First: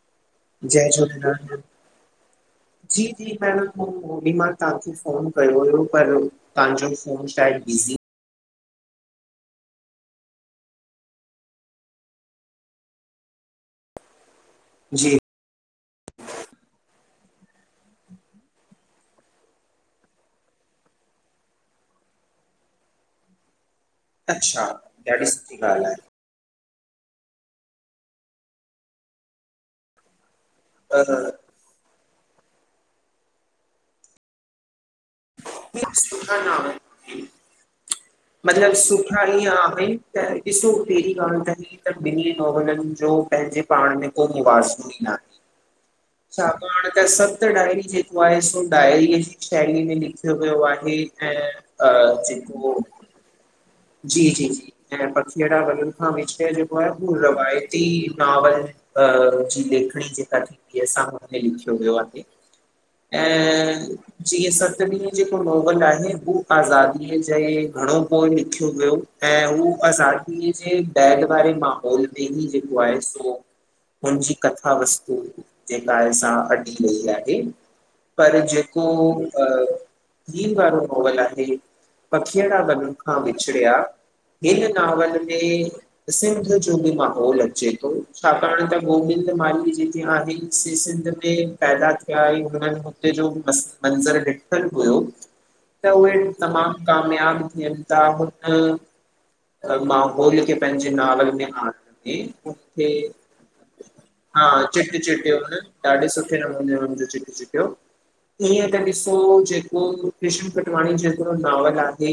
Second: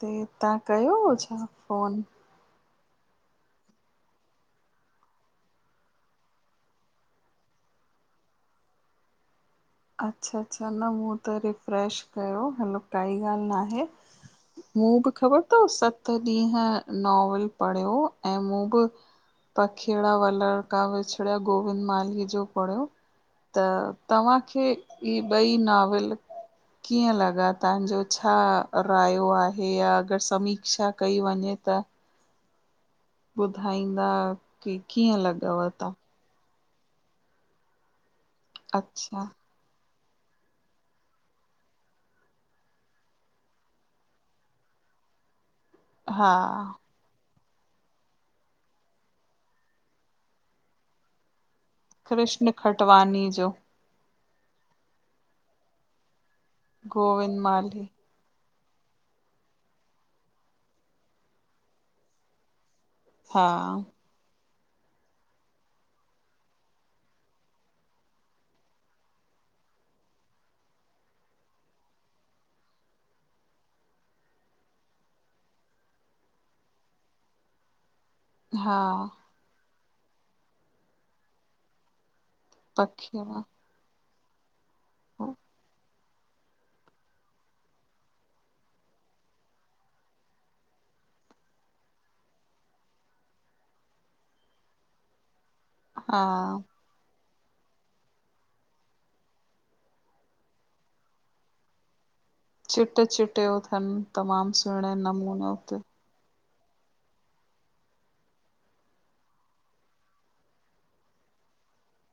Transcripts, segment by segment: ते तां जय कयो हो झूलेलाल छा मैम। फ़ोन? जी जी मु ओॾी महिल तव्हांखे फ़ोन कयो हुयो पर तव्हांजो फोन शायद बिज़ी अच्छा अच्छा, न मूं त रिफ्रेश कयो, हलो काई ॻाल्हि ना आहे। मूं बि जी ख़बर थव सत ॾींहं नॉवल पढ़ियो ऐं मूं बि पखेड़ा वलड़का विछड़िया गोविंद माली जो पढ़ियो त अच्छा तव्हांखे ई ॾाढी ॿई सुठी ॻाल्हि नॉविल कीअं लॻा तव्हांजो छा रायो आहे या अगर समीक्षा आहे कई अ, वञे? त ॿुधाईंदा की कीअं लॻव तव्हां? सुठा न आहे। मतलब अच्छा सुठा ईअं आहिनि त ॾिसो पहिरीं ॻाल्हि त हे त ॿिनी नॉवलनि जो पंहिंजे पाण में को मुआासनो ही न आहे। [inaudible] साम्हूं वारे त सत डायरी जेको आहे सो डायरीअ जी शेली में लिख वयो आहे ऐं जेको पानी जो जी जी जी ऐं पखीअड़ा वलनि खां विषय जेको आहे उहू गोविंद रवायती माली नावल अ जी लेखणी जेका थींदी असां हुन में लिखियो वियो आहे। हा ऐं जीअ सतमी जेको नॉवल आहे हू आज़ादीअ जे घणो पो लिख वियो ऐं उह अज़ादीअ जे बैढ वारे माहौल ते ही जेको आहे सो उनजी कथा वस्तु जेका आहे सां हटी वही आहे पर हा जेको ही वारो नॉवल आहे, पखिड़ा वन खां पखीअ वांगुर विछड़िया हिन नॉावल में सिंध जो बि माहौल अचे थो छाकाणि त गोबिंद माली जेके आहिनि से सिंध त पैदा थिया ऐं हुननि हुते जो मंज़र ॾिठलु हुयो। [inaudible] त उहे तमाम कामयाब थीयन अ मांहौल खे पंहिंजे नावल में आणे चिट चिटियो थनि हा तमामु सुहिणे चिटी चिटियूं नमूने हुते ॾाढी सुठ सुठे नमुने हुयुन चिक चिकियो ईअं त ॾिसो जेको कृष्ण कटवाणी हिकडो नॉवल आहे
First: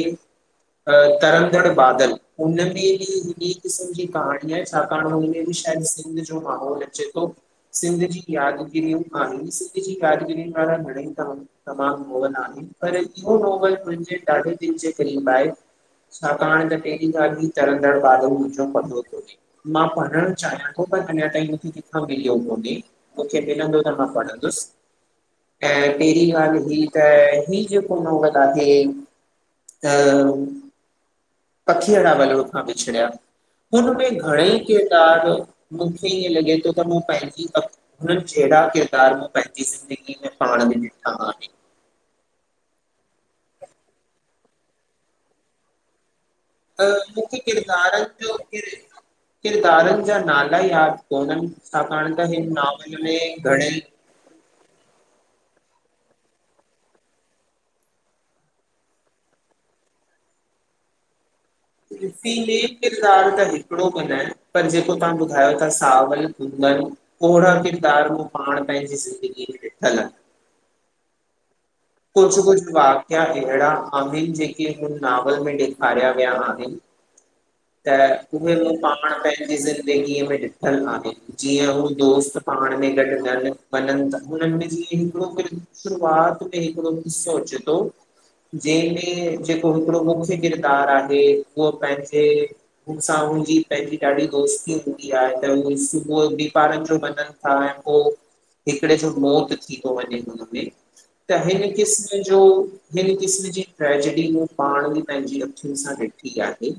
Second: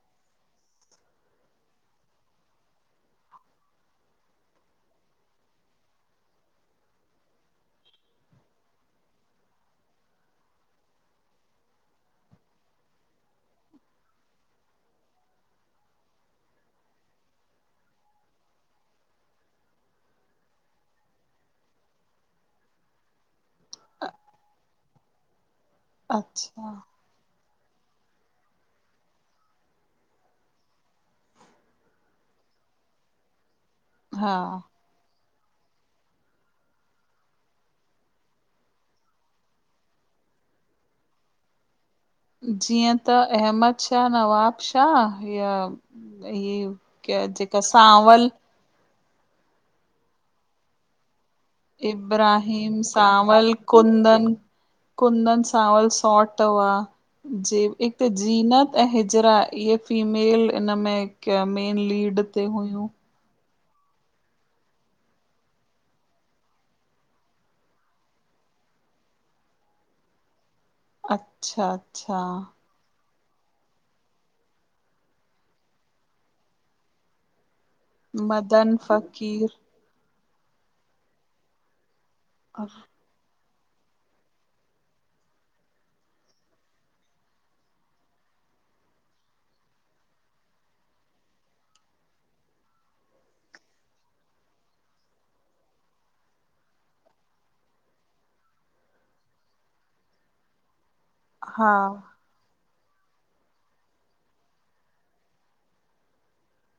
तरद तरद बादल उनमें भी ॿे किस्म जी कहाणी आहे छाकाणि हुनम बि शायदि हो माहौल अचे तो। सिंध जी यादिगिरियूं आहिनि सिंध जी यादिगिरीन वारा घणेई तव, तमामु नॉवल आहिनि, पर इहो नॉवल मुंहिंजे ॾाढे दिल जे क़रीब आहे। छाकाणि त पहिरीं ॻाल्हि ई तरंदड़ बाारो मुंहिंजो पधो थो थिए [unintelligible] मां पढ़णु चाहियां थो पर अञा ताईं मुखे किथां मिलियो कोन्हे, मूंखे मिलंदो त मां पढ़ंदुसि ऐं पहिरीं ॻाल्हि अच्छा ही त ही जेको नौवल आहे त पखीड़ा ॿलुअ खां विछड़िया हुनमें हा घणेई के ॾाढ़ो मूंखे ईअं लॻे तो त मुं पहिंजी क हुननि जहिड़ा किरदार मूं पंहिंजी ज़िंदगी में पाण बि ॾिठा आहिनि। जीअं त अहमद शाह नवाब शाह हिय इहे त क्या मूंखे जेका किरदारनि सांवल जो किरदारनि जा नाला यादि कोन्हनि, छाकाणि त हिन इब्राहिम, नॉवल में सांवल, घणेई कुंदन कुंदन सांवल सॉट हुआ। जे हिक जीनत ऐं हिजरा इहे फीमेल, इनमें कं मेन लीड ते फीमेल हुयूं। त हिकिड़ो बि न आहे पर जेको तव्हां ॿुधायो था सावल घुङनि [unintelligible] ओहिड़ा किरदार हू पाण पंहिंजी ज़िंदगी में ॾिठल अच्छा, कुछ अच्छा कुछ वाकिया अहिड़ा आहिनि, जेके हुन नॉावल में ॾेखारिया विया आहिनि। त उहे बि मदन पाण फ़क़ीर पंहिंजी ज़िंद गीअ में ॾिठलु काननि जीअं हू दोस्त पाण में गॾु नल वञनि ता हुननि में जिअं हिकड़ो किर शुरआत में हिकड़ो किस्सो अचे तो, जंहिंमें जेको हिकिड़ो मुख्य किरदारु आहे उह पंहिंजे हुनसां मुंहिंजी पंहिंजी ॾाढी दोस्ती हूंदी आ त उहो सुबुह जो बि ॿारनि जो मञनि हाण पो हिकिड़े जो मौत थी तो वञें हिनमें त हिन हा क़िस्म जो हिन क़िस्म जी ट्रेजेडी हू पाण बि पंहिंजी अखियुनि सां ॾिठी आहे,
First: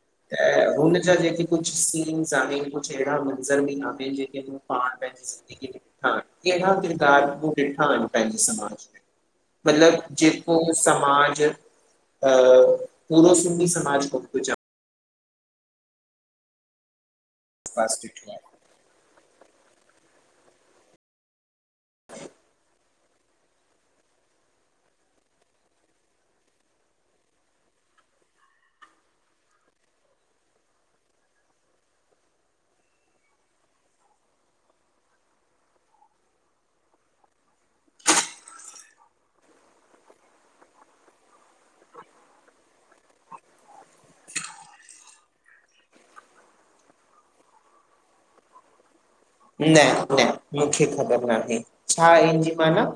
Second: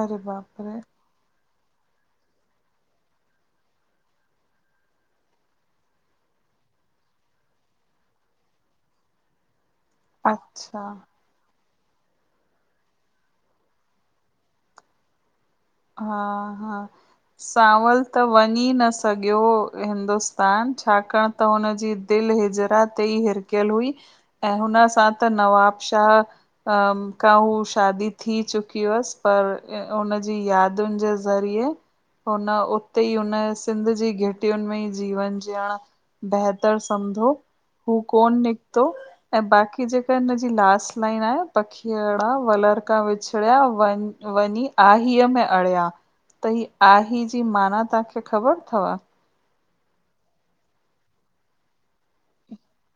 अरे बाप त रे, हुन जा जेके कुछु सीन्स आहिनि कुछु अहिड़ा मंज़र बि आहिनि जेके हू पाण पंहिंजी ज़िंदगी में हां कहिड़ा किरदार मूं ॾिठा आहिनि, पंहिंजे समाज में मतिलब जेको अच्छा समाज अ पूरो सिंधी समाज हा- हा, आसपास सांवल त ॾिठो वञी न स् सॻियो हिंदुस्तान, छाकाणि त हुन जी दिलि हिजरा ते ई हिरकियल हुई, ऐं हुन सां त नवाबशाह खां हू शादी थी चुकी हुअसि पर हुन जी यादुनि जे ज़रिए हुन उते ई हुन सिंध जी घिटियुनि में ई जीवन जीअण बेहितर समझो हू कोन निकतो, ऐं बाकी जेका हिनजी लास्ट लाइन आहे, पखीयड़ा वलर खां विछड़िया वञ वञी आहीअ में अड़िया, त ही आही जी माना तव्हांखे ख़बर थव? न -न मूंखे ख़बर न आहे, छा आए हिन्जीमाना?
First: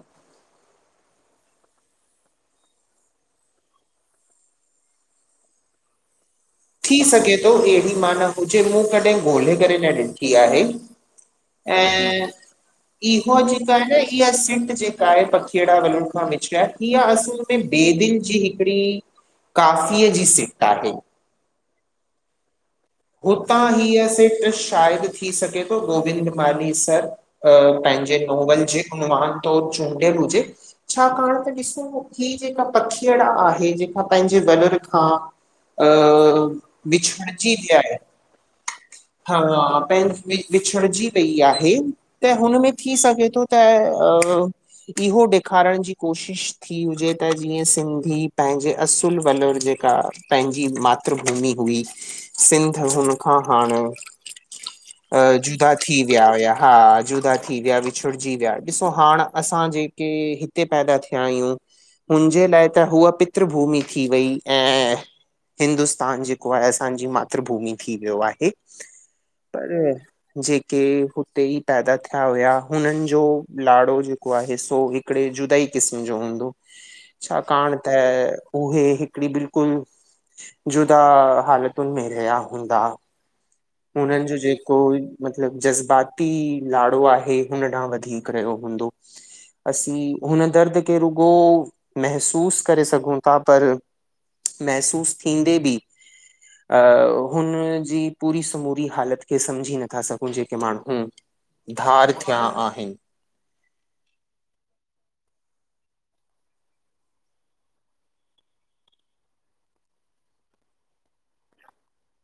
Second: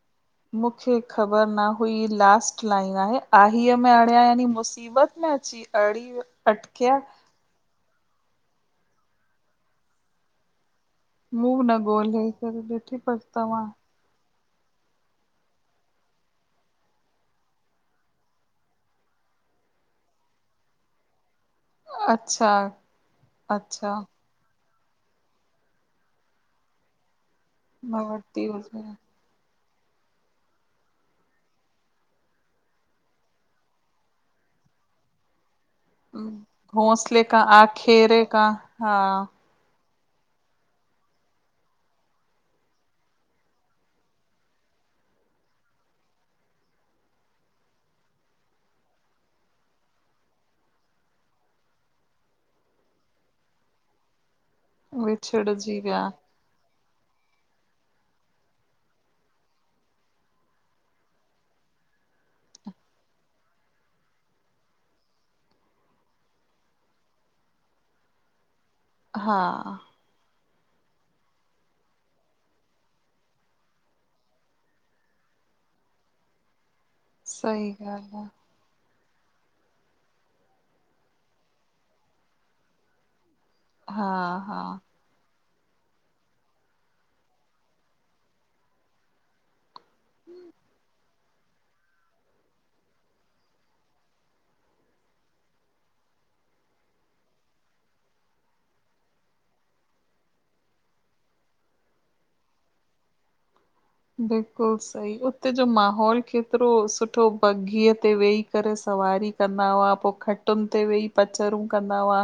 मूंखे ख़बर न हुई लास्ट लाइन आहे, आहीअ में अणिया यानि मुसि ईबत में अची अड़ी विया, थी सघे थो अहिड़ी माना हुजे मूं कॾहिं ॻोल्हे करे न ॾिठी आहे। मुंहुं न ऐं ॻोल्हे करे ॾिठी पर इहो तव्हां जेका आहे न इहा सिंट जे काए पखिअड़ा वलू खां विछड़िया इहा असुल में बेबेन जी हिकड़ी काफ़ीअ जी सिट आहे अच्छा हुतां अच्छा हीअ सिट शायद थी सघे थो गोविंद मानी सर मां पंहिंजे वरिती नॉवल हुजे जे उनवान तौरु चूंडियल हुजे छाकाण त ॾिसो ही जेका पखीअड़ आहे जेका पंहिंजे वलर खां अ, घोसले का विछड़जी वई आहे आखेरे का हा पहिं वि विछड़जी वई आहे, त हुन में थी सघे थो त इहो ॾेखारण जी कोशिश थी हुजे त जीअं सिंधी पंहिंजे असुल वलर जेका पंहिंजी मातृभूमि हुई सिंध हुनखां हाणे अ जुदा थी विया हुया हा जुदा थी विया विछुड़जी विया, ॾिसो हाण असां जेके हिते पैदा थिया आहियूं। हुनजे लाइ त हूअ पितृभूमि थी वई, ऐं हिंदुस्तान जेको आहे असांजी मातृभूमि थी वियो आहे हा पर जेके हुते ई पैदा थिया हुया हुनन जो लाड़ो जेको आहे सो हिकड़े जुदाई क़िस्म जो हूंदो [inaudible] छाकाणि ॻाल्हि त आहे उहे हिकड़ी बिलकुलबजुदा हालतन में रहिया हूंदा हा हुनन जो हा जेको मतलब जज़्बाती लाड़ो आहे हुन ॾांह वधीक रहयो हूंदो असीं हुन दर्द खे रुगो महसूस करे सघूं था पर महसूस थींदे बि अ हुनजी पूरी समूरी हालत खे समझी नथा सघूं जेके माण्हू धार थिया आहिन बिलकुल सही, उते जो माहोल केतरो सुठो बघीअ ते वेही करे सवारी कंदा हुआ पो खटुन ते वेही पचरूं कंदा हुआ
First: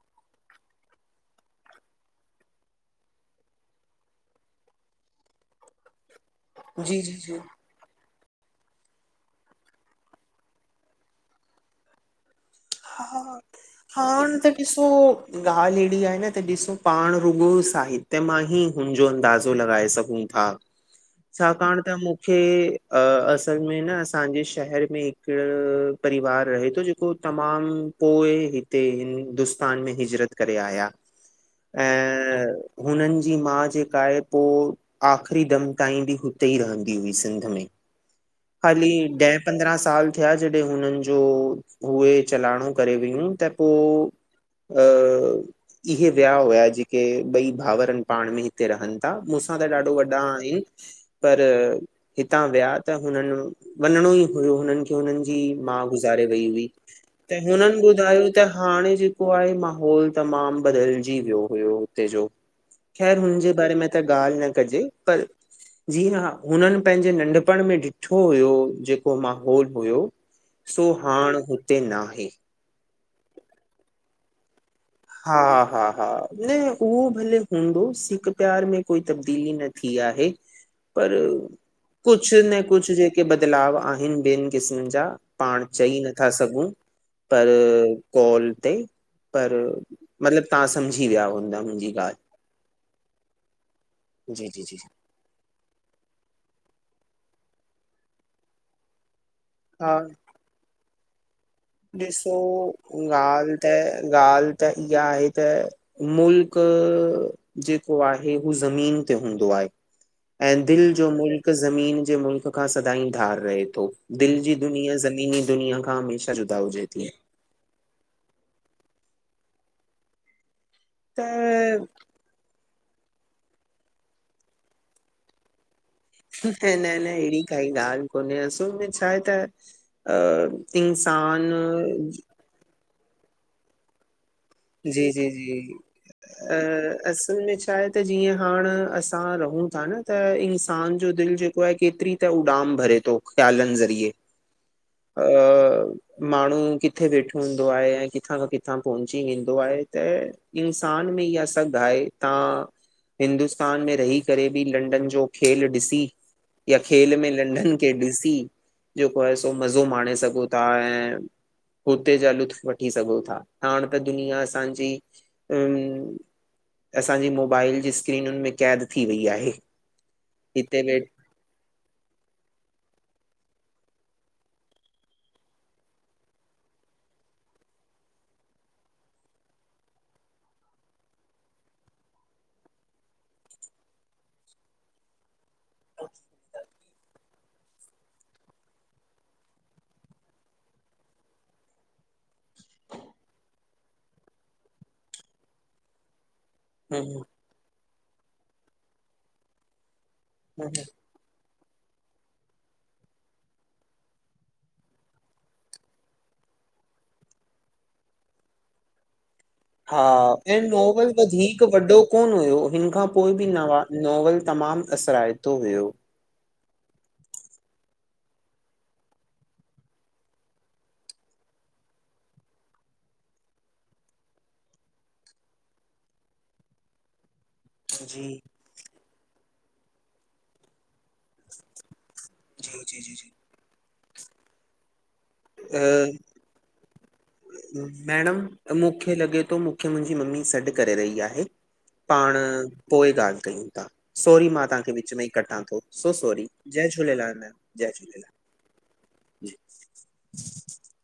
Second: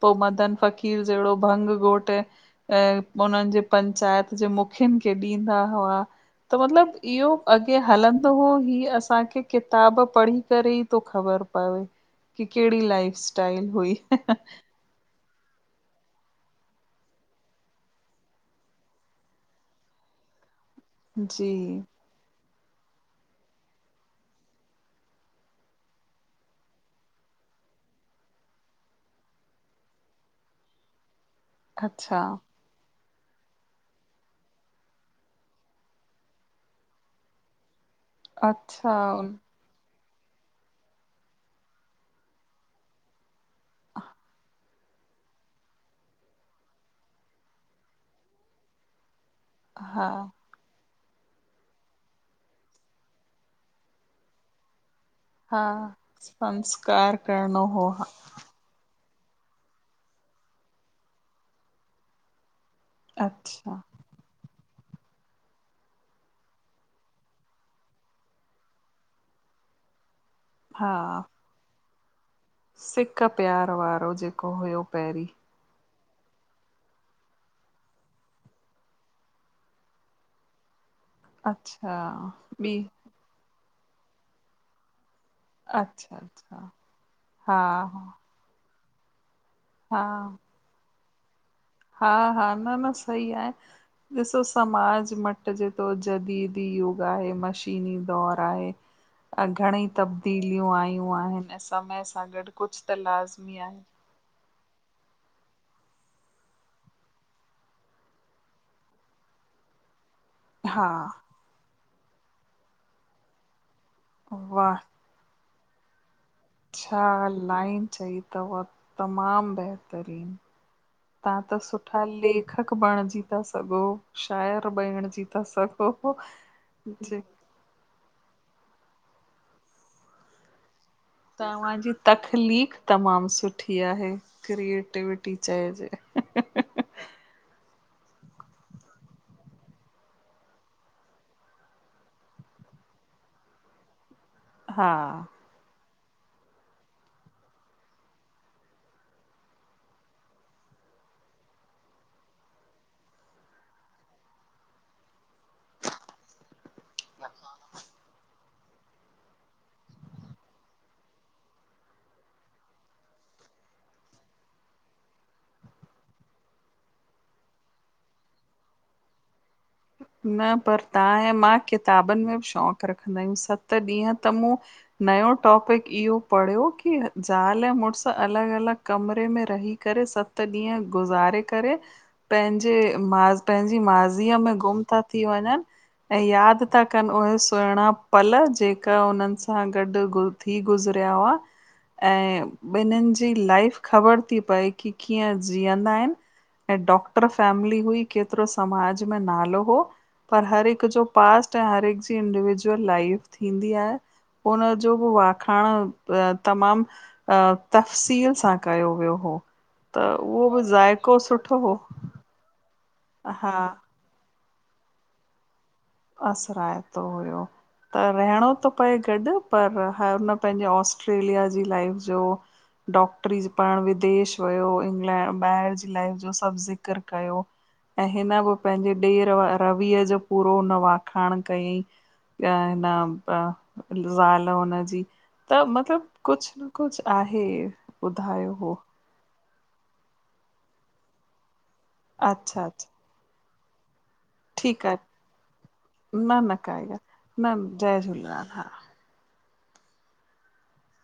पो मदन फ़कीर जहिड़ो भंग घोट् ऐं उन्हन जे पंचायत ॼे मुखियुन खे ॾींदा हुआ त मतलब जी जी इहो जी अॻ ॻे हलंदो हुओ ही असांखे किताब पढ़ी करे ई तो ख़बर पवे कि केड़ी लाइफ हा स्टाइल हुई ॻाल्ह अहिड़ी आहे न त ॾिसो पांण रुॻो साहित्य मां ही हुन्जो अंदाज़ो लॻाए सघूं था। जी छाकाण त मुंखे अ-असल में न असांजे शहर में हिक परिवार रहे तो जेको उतां म तमाम पोए हिते हिंदुस्तान में हिॼरत करे आया। अच्छा हुनन जी मा ॼेका आए पो आख़िरी दम ताईं ॿि हुते ई रहंदी हुई सिंध में। ख़ाली अच्छा डैम पंद्रहं साल थिया जॾहिं हुनन ॼो हुए चलाणों करे वियूं त पो अ इहे विया हुया जेके ॿई भावर इनि पांणं में हि हिते रहन ता मूसां त ॾाढो हा वॾा आहिन पर हितां विया त हुनन वंञिंणो ई हुयो हुनन खे हुनन जी हा मा गुज़ारे वई हुई संस्कार त करणो हुनन हो ॿुधायो त हांणें ॼेको आहे माहौल तमाम बदलॼी वियो हुयो हुते ॼो ख़ैर हुनॼे बारे अच्छा में त ॻाल्ह न कॼे पर ॼीअं हा हुनन पंहिंजे नंढपण में डिढ् ठो हुयो जेको माहौल हुयो सो हांण हुते ना हे सिक्क प्यार वारो हुयो ॼेको हुयो पहिरीं हा-हा-हा न उहो भले हूंदो सिक-प्यार में कोई तब्दीली न थी आहे। [inaudible] पर अच्छा कुछ न ॿी कुछ ॼेके बदलाव आहिन ॿियन क़िस्मन ॼा पांण चई अच्छा नथा सघूं अच्छा पर हा कॉल ते पर मतलब तव्हां समझी विया हुन्दा मुंज् हा-हा न-न सही आहे ॾिसो जी जी जी समाज मट् जेतो जदीदी युग आहे मशीनी दौर आहे अ घणेंई हा तब दीलियूं आयूं आहिन असां ॾिसो ॻाल्ह आहे त ॻाल्ह त इहा आहे त मुल्क ॼेको आहे हू ज़मीन ते हूंदो आहे। ऐं हा दिल जो मुल्क़ ज़मीन जे मुल्क़ खां सदाईं धार रहे थो दिल ॼी वाह दुनिया ज़मीनी दुनिया खां हमेशह ॼु छा लाइन चई तव तमाम ॿेहितरीन तहां त सुठा लेखक ॿणिंॼी ता सघो् शायर ॿणिंॼी ता सघो्। हो हो न न न जे अहिड़ी काई ॻाल्ह कोन्हे असल में छाहे त अ इन्सां तव्हान्ॼी तखलीख तमाम सुठी आहे जी जी क्रिएटिविटी जी चइॼे अ असल में छाहे त जीअं हांण असां रहूं था न त इंसान जो दिल जेको पोये केतरी त उॾाम भरे थो ख़्यालन ज़रिए अ हा। मांण्हूं कित्थे वेठो हूंदो आहे ऐं कित्थां खां कित्थां पहुंची ईंदो आहे त इंसान में इहा सघ् आहे तां हिंदुस्तान में रही करे ॿि लंडन ॼो खेल ॾिसी या खेल में लंडन खे ॾिसी जेको आहे सो मज़ो मांणें सघो था ऐं हुते जा लुत्फ़ वठी सघो था हांण हाणे त दुनिया असांजी अम् असांॼी मोबाइल ॼी स्क्रीन्युन में क़ैद थी वई आहे। न पर हिते तव्हां ऐं मां किताबन में ॿि शौक़ रखंदा आहियूं सत ॾींहं त मूं नयो टॉपिक इहो पढ़ियो की ज़ाल मुर्स अलॻ अलॻ कमरे में रही करे सत ॾींहं गुज़ारे करे पंहिंजे माज़ पंहिंजी माज़ीअ में गुम था थी वञनि ऐं यादि था कन। उहे सुहिणा पल, जेका उन्हन सां गॾ गुंज थी गुज़रिया हुआ। ऐं ॿिन्हिन जी लाइफ ख़बर थी पए, की कीअं जीअंदा आहिन? ऐं डॉक्टर वेठ फैमली हुई केतरो समाज में नालो हो, पर हर हिक जो पास्ट ऐं हर हिक जी इंडिविजुअल लाइफ थींदी आ। हुनजो ब वाखाण तमाम तफ़सील सां कयो वियो हो, हा त उहो बि ज़ाइको सुठो हो। कोन्ह हुयो हिन खां पो बि हा नवा नॉवल तमाम असराएतो हुयो। असराएतो हुयो। त रहिणो थो पए गॾु पर हर हुन पंहिंजे ऑस्ट्रेलिया जी लाइफ जो डॉक्टरी पढ़णु विदेश वयो इंग्लैंड ॿाहिरि जी लाइफ जो सभु ज़िक्र कयो। ऐं जी हिन बि, पंहिंजे ॾेर रवीअ जो पूरो हुन वाखाण कयईं त जी हिन जी जी जी प ज़ाल हुनजी। त मतलब अ, कुछ न कुछ आहे मैडम ॿुधायो हो मूंखे लगे थो मूंखे मुंहिंजी मम्मी सॾु करे रही आहे। पाण अच्छा अच्छा पोइ ॻाल्हि कयूं ता। सॉरी मां ठीकु तव्हांखे आहे विच में ई कटां थो, सो सॉरी, जय झूलेलाल जय झूलेलाल। अ हा [unintelligible]